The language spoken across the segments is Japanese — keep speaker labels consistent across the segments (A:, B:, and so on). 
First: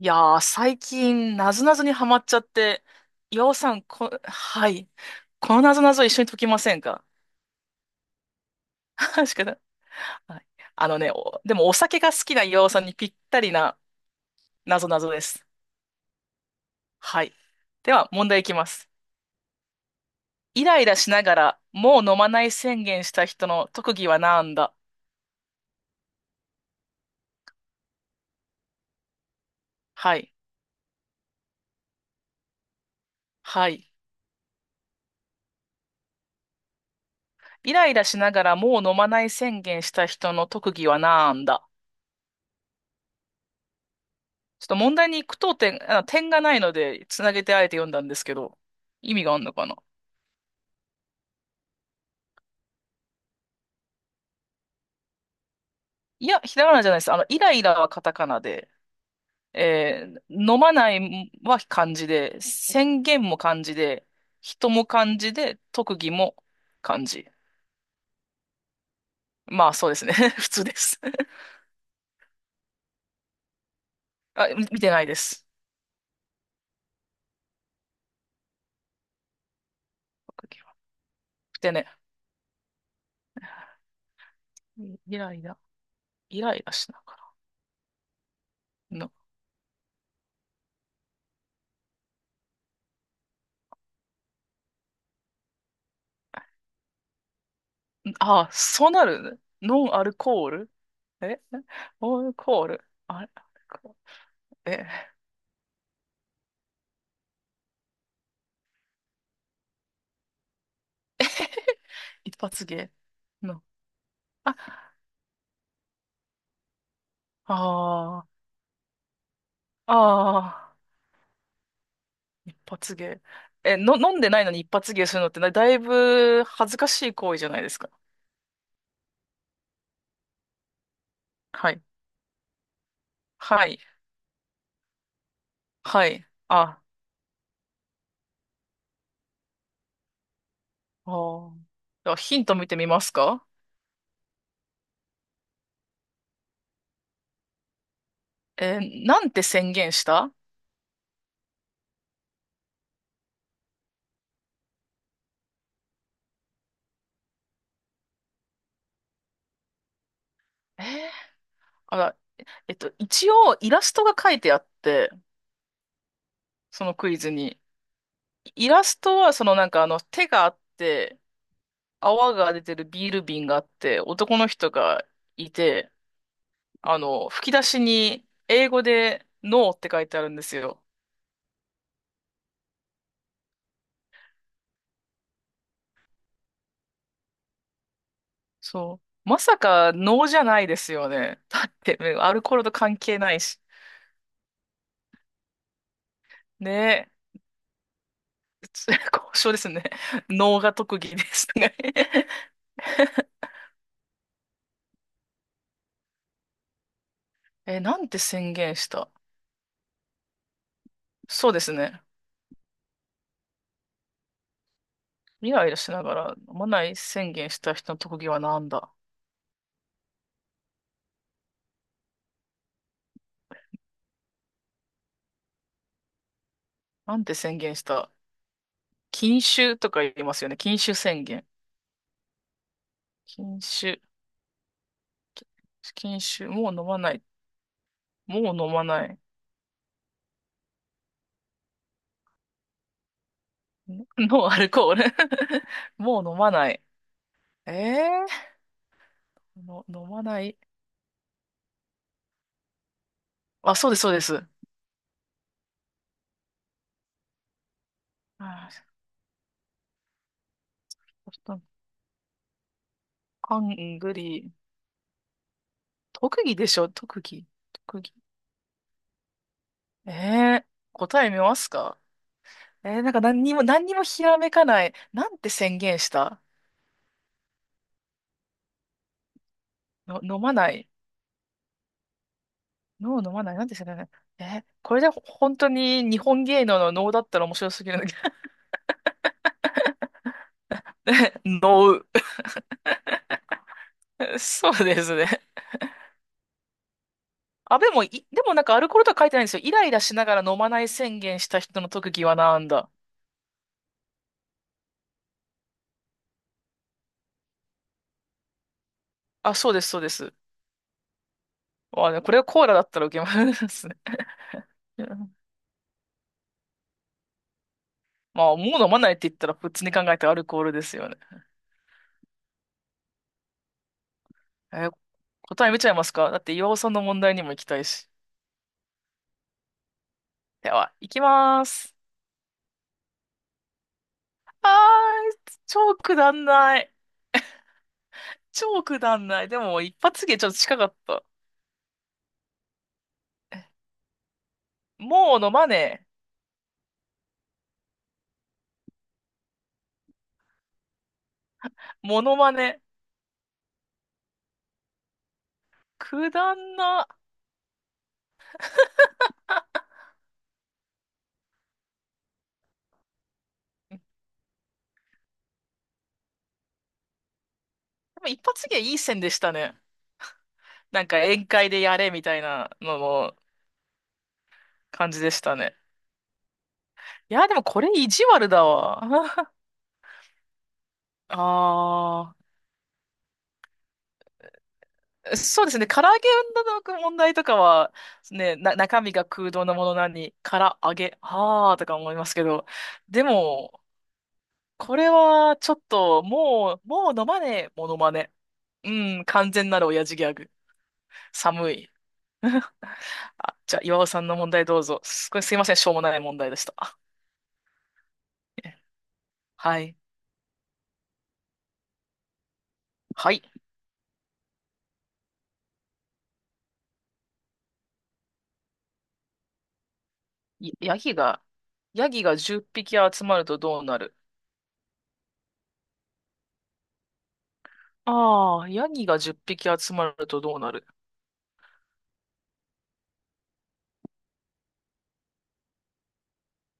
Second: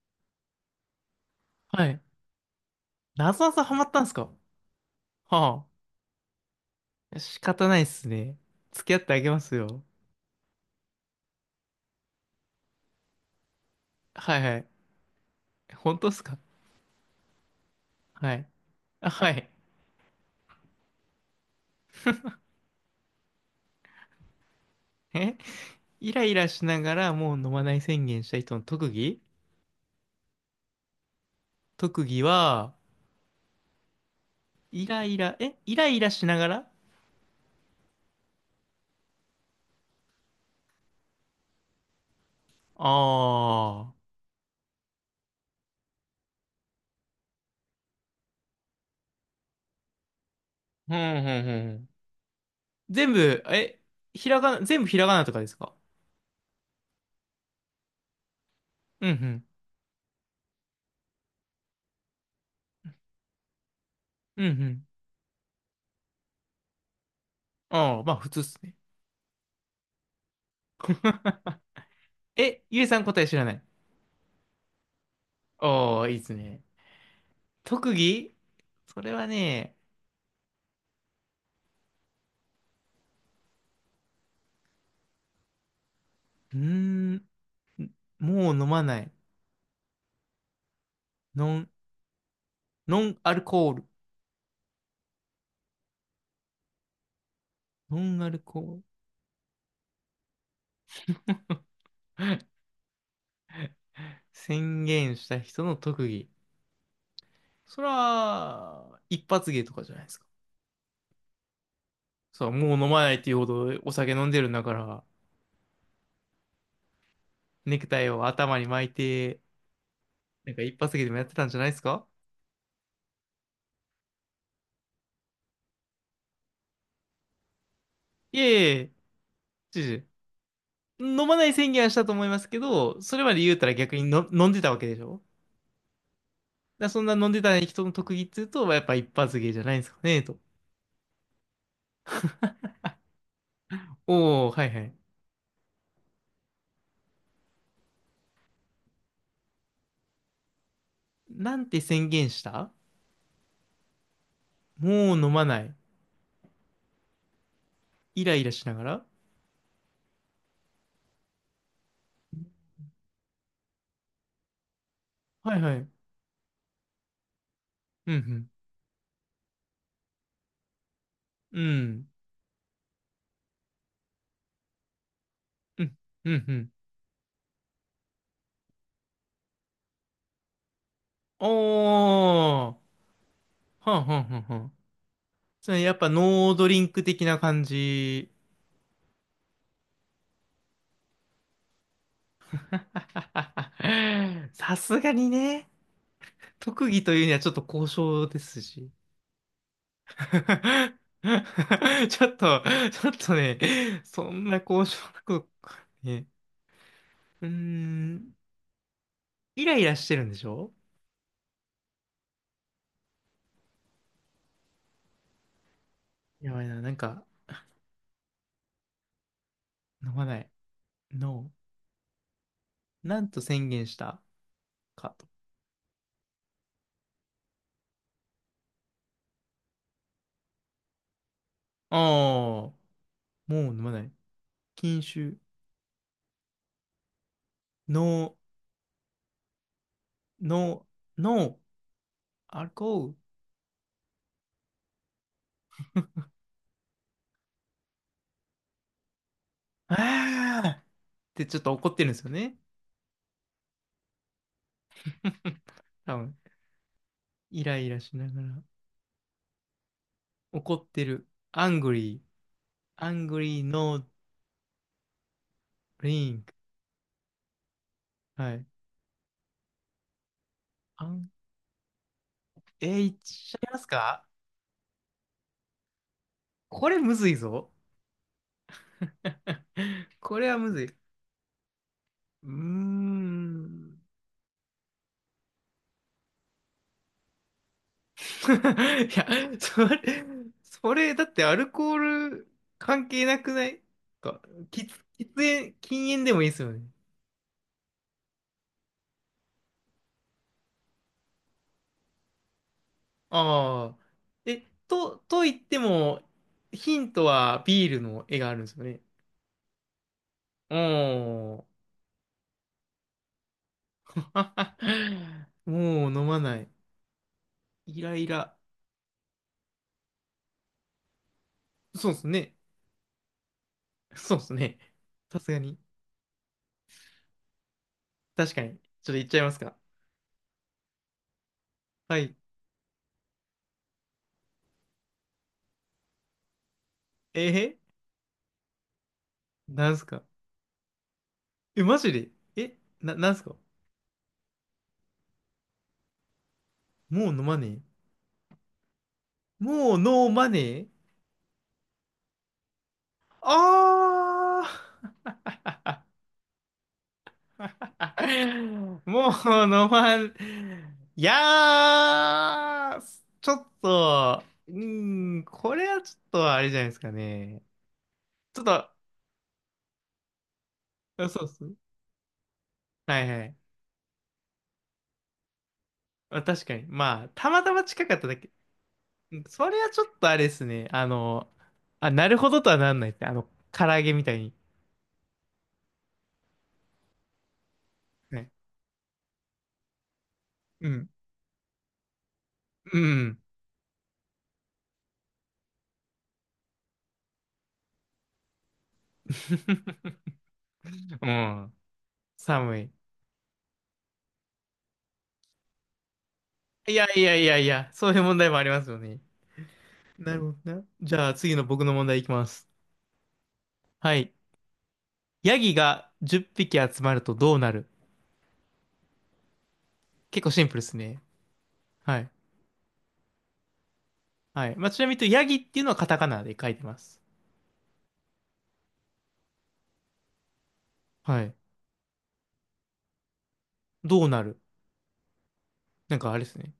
A: いやー、最近、なぞなぞ
B: は
A: に
B: い。
A: ハマっちゃって、
B: なぞ
A: 岩
B: な
A: 尾
B: ぞ
A: さ
B: ハ
A: ん、
B: マったんすか？
A: はい。この
B: は
A: なぞなぞ一緒に解きませんか？
B: あ。仕方ないっすね。付き 合ってあげ
A: 確
B: ま
A: か
B: す
A: に
B: よ。
A: はい。でもお酒が好きな岩尾さんにぴったりな
B: はいはい。
A: なぞなぞです。
B: 本当っすか？
A: はい。では、問
B: は
A: 題い
B: い。
A: きます。
B: あ、はい。
A: イライラしながら、もう飲まない宣言した人の特技はなんだ？
B: えイライラしながら、もう飲まない宣言した人の特技？
A: はい。
B: 特技は、
A: はい。
B: イライラ、イライラしながら。
A: イライラしながら、もう飲まない宣言した人の特技はなんだ？
B: ああー。
A: ちょっと問題に句読点、あ、点がないので、つなげてあえて読んだんですけど、意味があるのかな？
B: うんうんうん。全部、え、ひらがな、全部ひらがなとかですか？
A: いや、ひらがなじゃないです。あの、イライラはカタカナで、
B: うんうん。
A: 飲まないは漢字で、宣言も漢字で、
B: うんう
A: 人も
B: ん。
A: 漢字で、特技も漢字。
B: ああ、まあ普通っすね。
A: まあ、そうですね。普通です。
B: え、ゆえさん答え知らない？
A: あ、見てないです。
B: ああ、いいっすね。特技、それはね、
A: 特技は。でね、イライラ、イラ
B: うー
A: イラしなが
B: ん、もう飲ま
A: ら。
B: ない。
A: の、
B: ノン、ノンアルコール。ノンアル
A: あ、
B: コール。
A: そうなるノンアルコール？えアルコールあれアルコール？
B: 宣
A: え
B: 言した人の特技。それは、一発芸とかじゃないですか。
A: 一
B: そう、
A: 発
B: もう飲
A: 芸
B: まないっていうほ
A: の。
B: どお酒飲んでるん
A: あ、
B: だから、ネクタイを
A: あ
B: 頭に巻いて、
A: あ、あ
B: なんか一
A: あ、
B: 発芸でもやってたんじゃないですか？
A: 一発芸。え、飲んでないのに一発芸するのってなだいぶ恥ずかしい行為じゃないですか。
B: いえ、いえ、知事。飲まない
A: は
B: 宣
A: い。
B: 言はしたと思いますけど、それまで言うた
A: は
B: ら
A: い。
B: 逆にの飲んでたわけでしょ？
A: はい。あ、
B: だからそんな飲んでた人の特技っていうと、やっぱ一発芸じゃないんですかね、と。
A: あー、ではヒント見てみますか？
B: おお、はいはい。
A: えーなんて宣言した？
B: なんて宣言した？もう飲まない。イライラしながら。
A: えーあら、えっと、一応イラストが書いてあって、
B: はいはい。
A: そのクイズに。
B: うん、
A: イラストはそのなんかあの手があって、
B: うん。うん、
A: 泡が出てるビール瓶があって、男の人がいて、
B: うん、うん。
A: あの、吹き出しに英語でノーって書いてあるんですよ。
B: おー。はんはんはんはん。それやっぱノードリンク的な感じ。
A: そう。まさかノーじゃないですよね。だって、ねアルコールと関係ないし。
B: さすがにね。特技
A: ね
B: というにはちょっと交渉です
A: え、
B: し。
A: 交渉ですね。ノーが特技 ですね。
B: ちょっと、ちょっ とね、そんな交渉なこと、ね。うー
A: え、なんて
B: ん、
A: 宣言した？
B: イライラしてるんでしょ？
A: そうですね。イライラしながら
B: や
A: 飲
B: ば
A: ま
B: いな、
A: な
B: な
A: い
B: んか、
A: 宣言した人の特技はなんだ？
B: 飲まない。No。なんと宣言したかと。
A: なんて宣言した？禁酒とか言いますよね。禁酒宣言。
B: ああ、もう
A: 禁
B: 飲ま
A: 酒。
B: ない。禁酒。
A: 禁酒。もう飲まない。
B: No、
A: もう飲まない。
B: No、No、アルコール。
A: ノノンアルコール。 もう飲まない。ええ、の、飲まない。
B: ああ、ってちょっと怒ってるんですよね。
A: あ、そうです、そうです。
B: 多分、イライラしなが
A: あ
B: ら。
A: ー、
B: 怒ってる。
A: ちょっと
B: Angry、
A: ハ
B: Angry、
A: ン
B: No、
A: グリー。特
B: Drink。
A: 技でしょ、特技。特技。
B: はい。
A: ええ、
B: あ
A: 答
B: ん、
A: え見ますか？
B: え
A: ええ
B: ー、い
A: なん
B: っ
A: か
B: ちゃいま
A: 何
B: す
A: にもひ
B: か？
A: らめかない。なんて宣言した？
B: これむずいぞ。
A: の、
B: こ
A: 飲
B: れ
A: ま
B: は
A: な
B: むず
A: い。
B: い。うー
A: ノー飲まない。なんて宣言
B: ん。
A: した？えーこれで本当に日本芸能の能だったら面白すぎるんだけ
B: いや、それ、そ
A: ど。
B: れ、だっ てアルコー
A: ノ
B: ル関係なくない？
A: ー。
B: か、
A: そう
B: 喫、
A: です
B: 喫
A: ね。
B: 煙、禁煙でもいいですよね。
A: あ、でも、でもなんかアルコールとは書いてないんですよ。イライラしながら飲まない宣言した人の特技はなんだ。
B: ああ。え、と、と言っても、ヒントはビールの絵があるんですよね。
A: あ、そうです、そうです。
B: おー。
A: まあね、これはコーラだったら受けますね。いや、
B: もう飲まない。イライ
A: ま
B: ラ。
A: あ、もう飲まないって言ったら普通に考えてアルコールですよね。
B: そうですね。そうですね。
A: えー
B: さすが
A: 答え
B: に。
A: 見ちゃいますか？だって岩尾さんの問題にも行きたいし。
B: 確かに。ちょっと言っちゃいますか。
A: では、行きます。
B: はい。
A: あー、超くだんない。
B: え
A: 超くだんない。でも、
B: なん
A: 一
B: すか？
A: 発芸ちょっと近かった。
B: え、マジで？え、な、なんすか？
A: もう飲まねえ。
B: もう飲まねえ。もうノーマネー？
A: モノマネ。
B: ああ
A: くだんな。
B: ー、 もうノーマネー。いやー、ちょっと、うーん、これはちょっとあれじゃないですかね。
A: でも一
B: ちょっ
A: 発芸
B: と、
A: いい線でしたね。なんか
B: そう
A: 宴
B: っ
A: 会で
B: す。
A: やれみたいなの
B: はい
A: の
B: はい。
A: 感じでしたね。
B: あ、確かに。まあ、
A: いや、
B: た
A: で
B: ま
A: も
B: た
A: こ
B: ま
A: れ
B: 近
A: 意
B: かっ
A: 地
B: ただ
A: 悪
B: け。
A: だわ。
B: うん、 それはちょっとあれですね。あの、あ、な
A: あ
B: るほどとはなんないって。あの、唐揚げみたいに。
A: あ、そうですね。唐揚げの問題とかは、
B: はい。
A: 中身が空洞なものなのに、唐
B: う
A: 揚
B: ん。
A: げ、ああ、とか思いますけど、
B: う
A: で
B: ん。
A: も、これはちょっと、もう飲まねえ、モノマネ。うん、完全なる親父ギ ャグ。
B: うん。
A: 寒い。
B: 寒い。
A: あ、じゃあ、岩尾さんの問題どうぞ。これすいません、しょうもない問題でし
B: い
A: た。
B: やいやいやいや、そういう問題もあり ますよね。
A: はい。
B: なるほどな。じゃあ次の僕の問題いきます。
A: はい。
B: はい。ヤギが10匹集まるとどうなる？結構シンプルです
A: ヤギ
B: ね。
A: が、ヤ
B: は
A: ギ
B: い。
A: が10匹集まるとどうなる？
B: はい。まあ、ちなみに言うとヤギっていうのはカタカナで書いてます。
A: ああー、ヤギが10匹集まるとどうなる？
B: はい。どうなる？なんかあれですね。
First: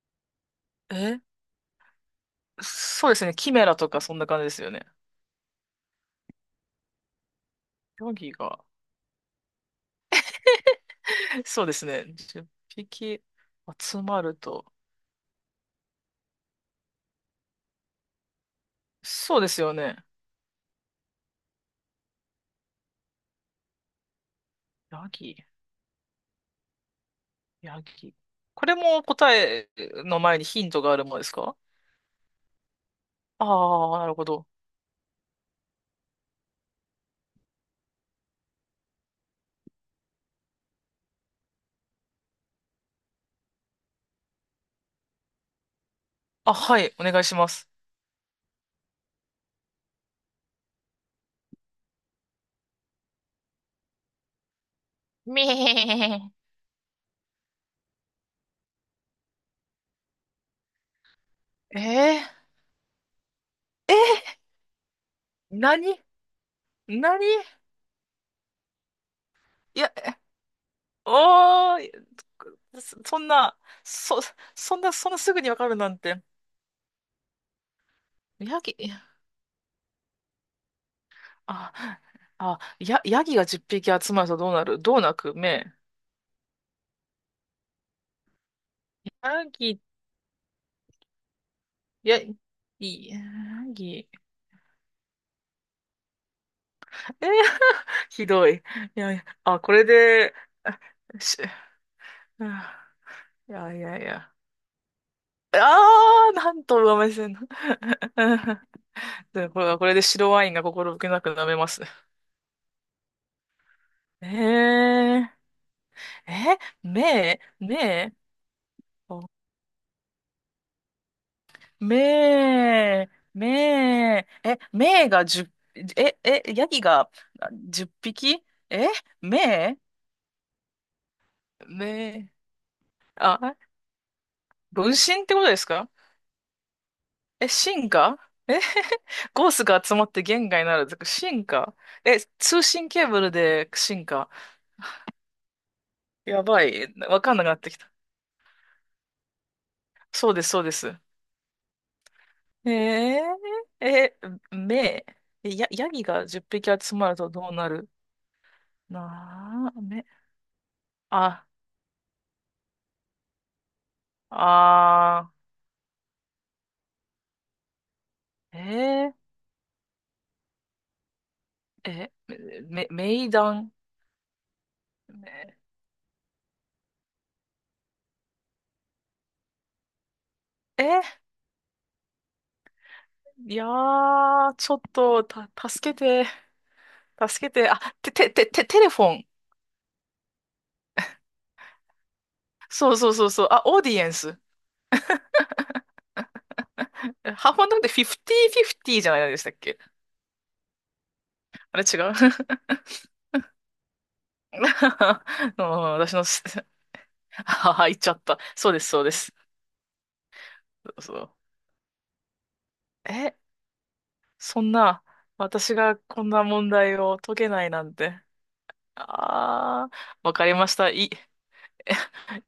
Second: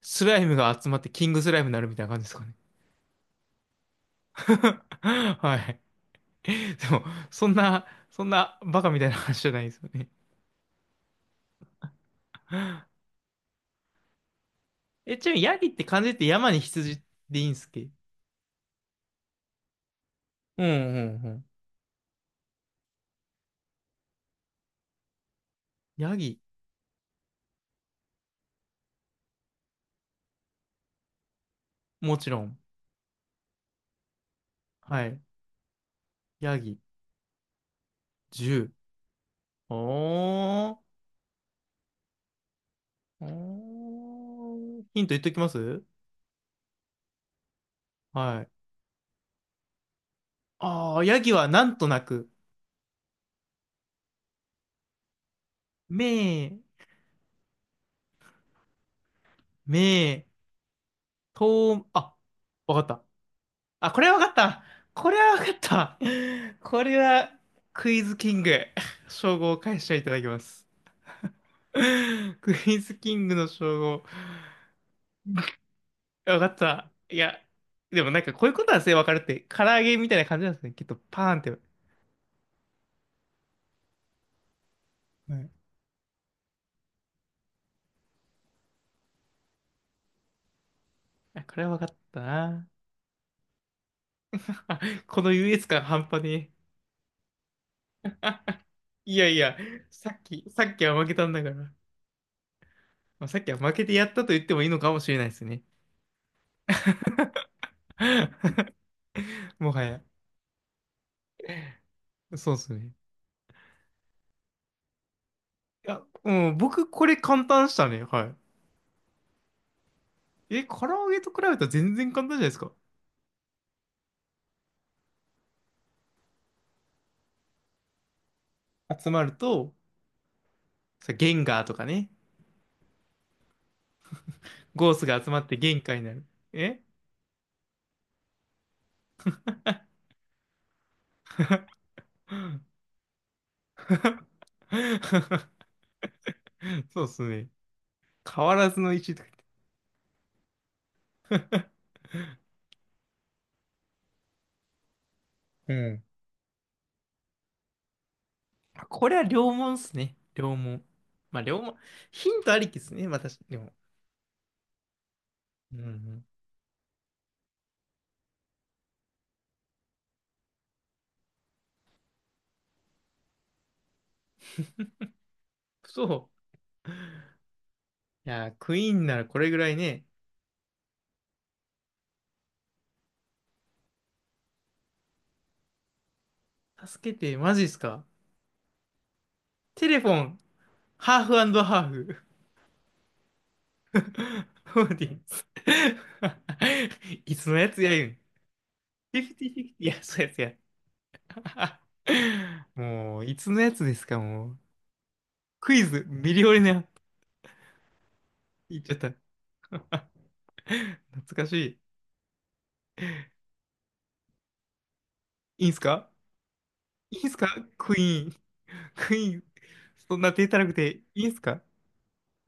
B: スライムが集まって
A: え、
B: キングスライムになるみたいな感じですかね。
A: そうですね。キメラとかそんな感じですよね。
B: はい。でも、そんな、
A: ヤギが。
B: バカみたいな話じゃないですよね。
A: そうですね。10匹集まると。
B: え、ちなみにヤギって漢字って山に羊でいいんすっけ？
A: そうですよね。
B: うんうんうん。
A: ヤギ、
B: ヤギ、
A: ヤギ。これも答えの前にヒントがあるものですか？
B: もちろん。
A: ああー、なるほど。
B: はい。ヤギ、10。おー。おー、ヒント言っときます。
A: あ、はい、お願いします。
B: はい。ああ、ヤギはなんとなく、
A: め
B: めー、めー、と
A: えー、
B: ー、あ、
A: え
B: わかった。あ、これはわかっ
A: ー、
B: た。これはわかった。
A: 何
B: これは
A: 何？
B: クイズキング。称号を返
A: い
B: し
A: や、
B: ていただきます。
A: おー、
B: クイズキ
A: そん
B: ングの
A: な、
B: 称号。
A: そ、そんな、そんなすぐにわかるなんて。
B: わかった。いや、でもなんかこういう
A: ヤ
B: こと
A: ギ、
B: はす
A: い
B: ね
A: や
B: わかるって、唐揚げみたいな感じなんですね。きっとパーンって。は
A: あ、ヤギが10匹集まるとどうなる？どうなく
B: い。
A: 目。ヤギ、
B: あ、これは分かっ
A: ヤ
B: た
A: ギ、
B: な。
A: ヤギ、
B: あ、この優越感半端ねえ。
A: えー、ひどい。いや
B: い
A: いや、
B: やいや、
A: あ、これ
B: さっ
A: で、
B: き、さっ
A: あ
B: きは負けたん
A: し、
B: だから。
A: あ、
B: まあ、さっき
A: い
B: は負
A: やい
B: けて
A: やい
B: やったと
A: や。
B: 言ってもいいのかもしれないです
A: あ
B: ね。
A: あ、なんと上目線の。で、これ
B: も
A: は
B: は
A: これ
B: や。
A: で白ワインが心置けなく舐めます。
B: そうですね。
A: えー、
B: いや、
A: え、
B: 僕これ
A: 目、
B: 簡単でしたね。
A: 目、
B: はい。え、唐揚げと比べたら全然簡単じゃないですか。
A: めー、めー、え、めーが10、え、え、ヤギがあ10匹、え、
B: 集まると、
A: め
B: さ、ゲンガー
A: ー、
B: とかね。
A: めー、あ、
B: ゴ
A: 分
B: ースが
A: 身っ
B: 集
A: て
B: ま
A: こ
B: っ
A: と
B: て
A: です
B: 限
A: か？
B: 界になる。え、
A: え、進化？え、ゴースが集まって言外なるってこと、進化？え、通信ケーブルで進化？ やばい、
B: そうで
A: わ
B: す
A: かんなく
B: ね。
A: なってきた。
B: 変わらずの石とか
A: そうです、そうです。
B: 言って。
A: えー、え、めー、や、
B: う
A: ヤ
B: ん、
A: ギが10匹集まるとどうなる？
B: これは両
A: な
B: 門っ
A: あ、
B: す
A: め、
B: ね。両門。まあ、
A: あ、
B: 両門。ヒントありきっすね。また、確かでも。
A: あー。
B: うんうん。
A: えー、え、め、名談。め
B: そう。いやー、クイーンならこれぐらいね。
A: え、いやー、ちょっと、助けて、
B: 助けて、
A: 助け
B: マジっ
A: て、
B: す
A: あ、
B: か。
A: て、て、て、て、テレフォン。
B: テレフォン、ハーフハーフ。
A: そうそうそうそう、あ、オーディエンス。
B: オーディエンス。
A: え
B: いつ
A: ハー
B: の
A: ファ
B: や
A: ンダム
B: つ
A: って
B: や言うん。
A: 50-50じゃ
B: フィ
A: ない
B: フ
A: でし
B: テ
A: た
B: ィ
A: っ
B: フィフテ
A: け？
B: ィ。いや、そうやつや。
A: あれ違う？
B: もう、いつのやつですか、もう。
A: うん、
B: クイズ、
A: 私の
B: ミ
A: す、
B: リオネア。
A: あは、言っちゃった。そう
B: 言
A: で
B: っ
A: す、
B: ちゃっ
A: そうで
B: た。
A: す。そう。
B: 懐かしい。
A: え、そんな、
B: いいん
A: 私
B: す
A: が
B: か？
A: こんな問題
B: い
A: を
B: いん
A: 解
B: すか？
A: けないなん
B: ク
A: て。
B: イーン。クイーン、
A: あー、
B: そんな
A: わか
B: 手
A: り
B: たら
A: ま
B: く
A: した。
B: て
A: いい、
B: いいんす か？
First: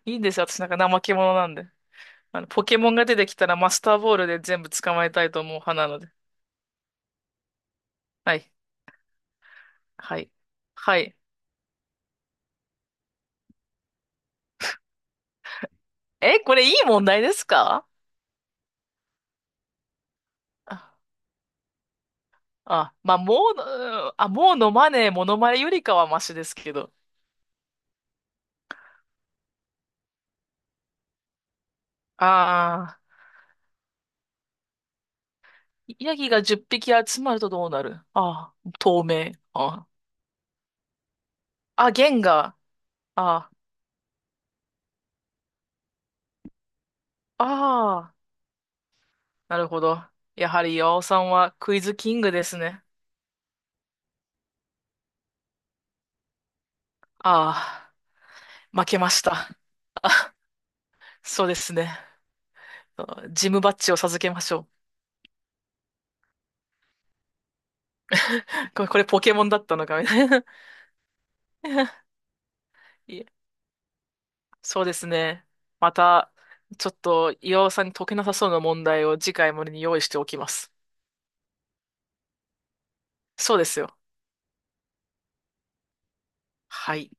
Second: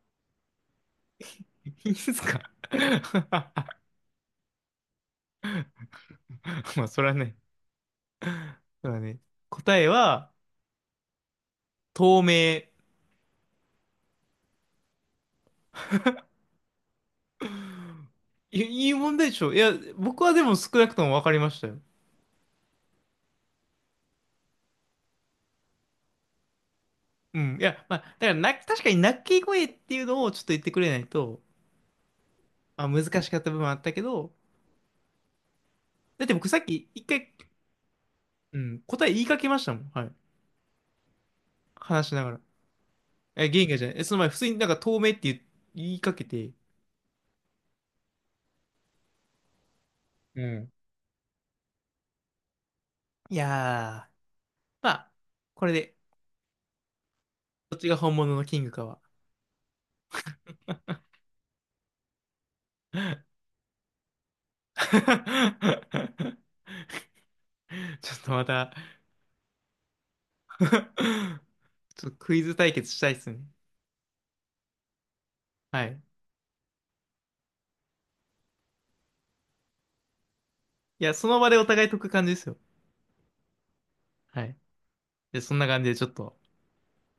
A: いいんですよ。私なんか怠け者なんで。
B: いいんすか？
A: あの、ポケモンが出てきたらマ スターボールで全部捕まえたいと思う派なので。
B: まあ、それはね、
A: はい。
B: それはね、答え
A: はい。
B: は、
A: はい。
B: 透明。
A: え、これいい問題ですか？
B: いいい問題でしょ？いや、僕はでも少なく
A: あ、
B: とも分かりましたよ。
A: あ、まあ、もうのマネー、モノマネよりかはマシですけど。
B: うん。いや、まあ、だからな、確かに鳴き声っていうのをちょっと言ってくれないと、まあ、
A: ああ、
B: 難しかった部分はあったけど、
A: ヤ
B: だっ
A: ギ
B: て
A: が
B: 僕さ
A: 10
B: っき
A: 匹
B: 一
A: 集
B: 回、
A: まるとどうなる？あ
B: う
A: あ、
B: ん、
A: 透
B: 答え言い
A: 明。
B: かけましたも
A: あ
B: ん。はい。
A: あ、あ
B: 話
A: ゲ
B: し
A: ン
B: ながら。
A: ガー。
B: え、
A: あ
B: ゲンガじゃない。え、その前、普通になんか透明って言いかけて、
A: あ、ああ、なるほど。
B: う
A: やは
B: ん。
A: り岩尾さんはクイズキングですね。
B: いやー、まあ、これで、どっち
A: ああ、
B: が本物のキングか
A: 負け
B: は。
A: ました。そうですね。ジムバッジを授けましょう。
B: ちょっとまた、
A: これ、これポケモンだったのかみたいな。
B: ち ょっとクイズ対決したいっ
A: いえ、
B: すね。
A: そうですね。
B: は
A: ま
B: い。
A: た、ちょっと岩尾さんに解けなさそうな問題を次回までに用意しておきます。
B: いや、その場でお互い解く感じですよ。
A: そうですよ。
B: はい。で、そんな感じでちょっと。
A: はい。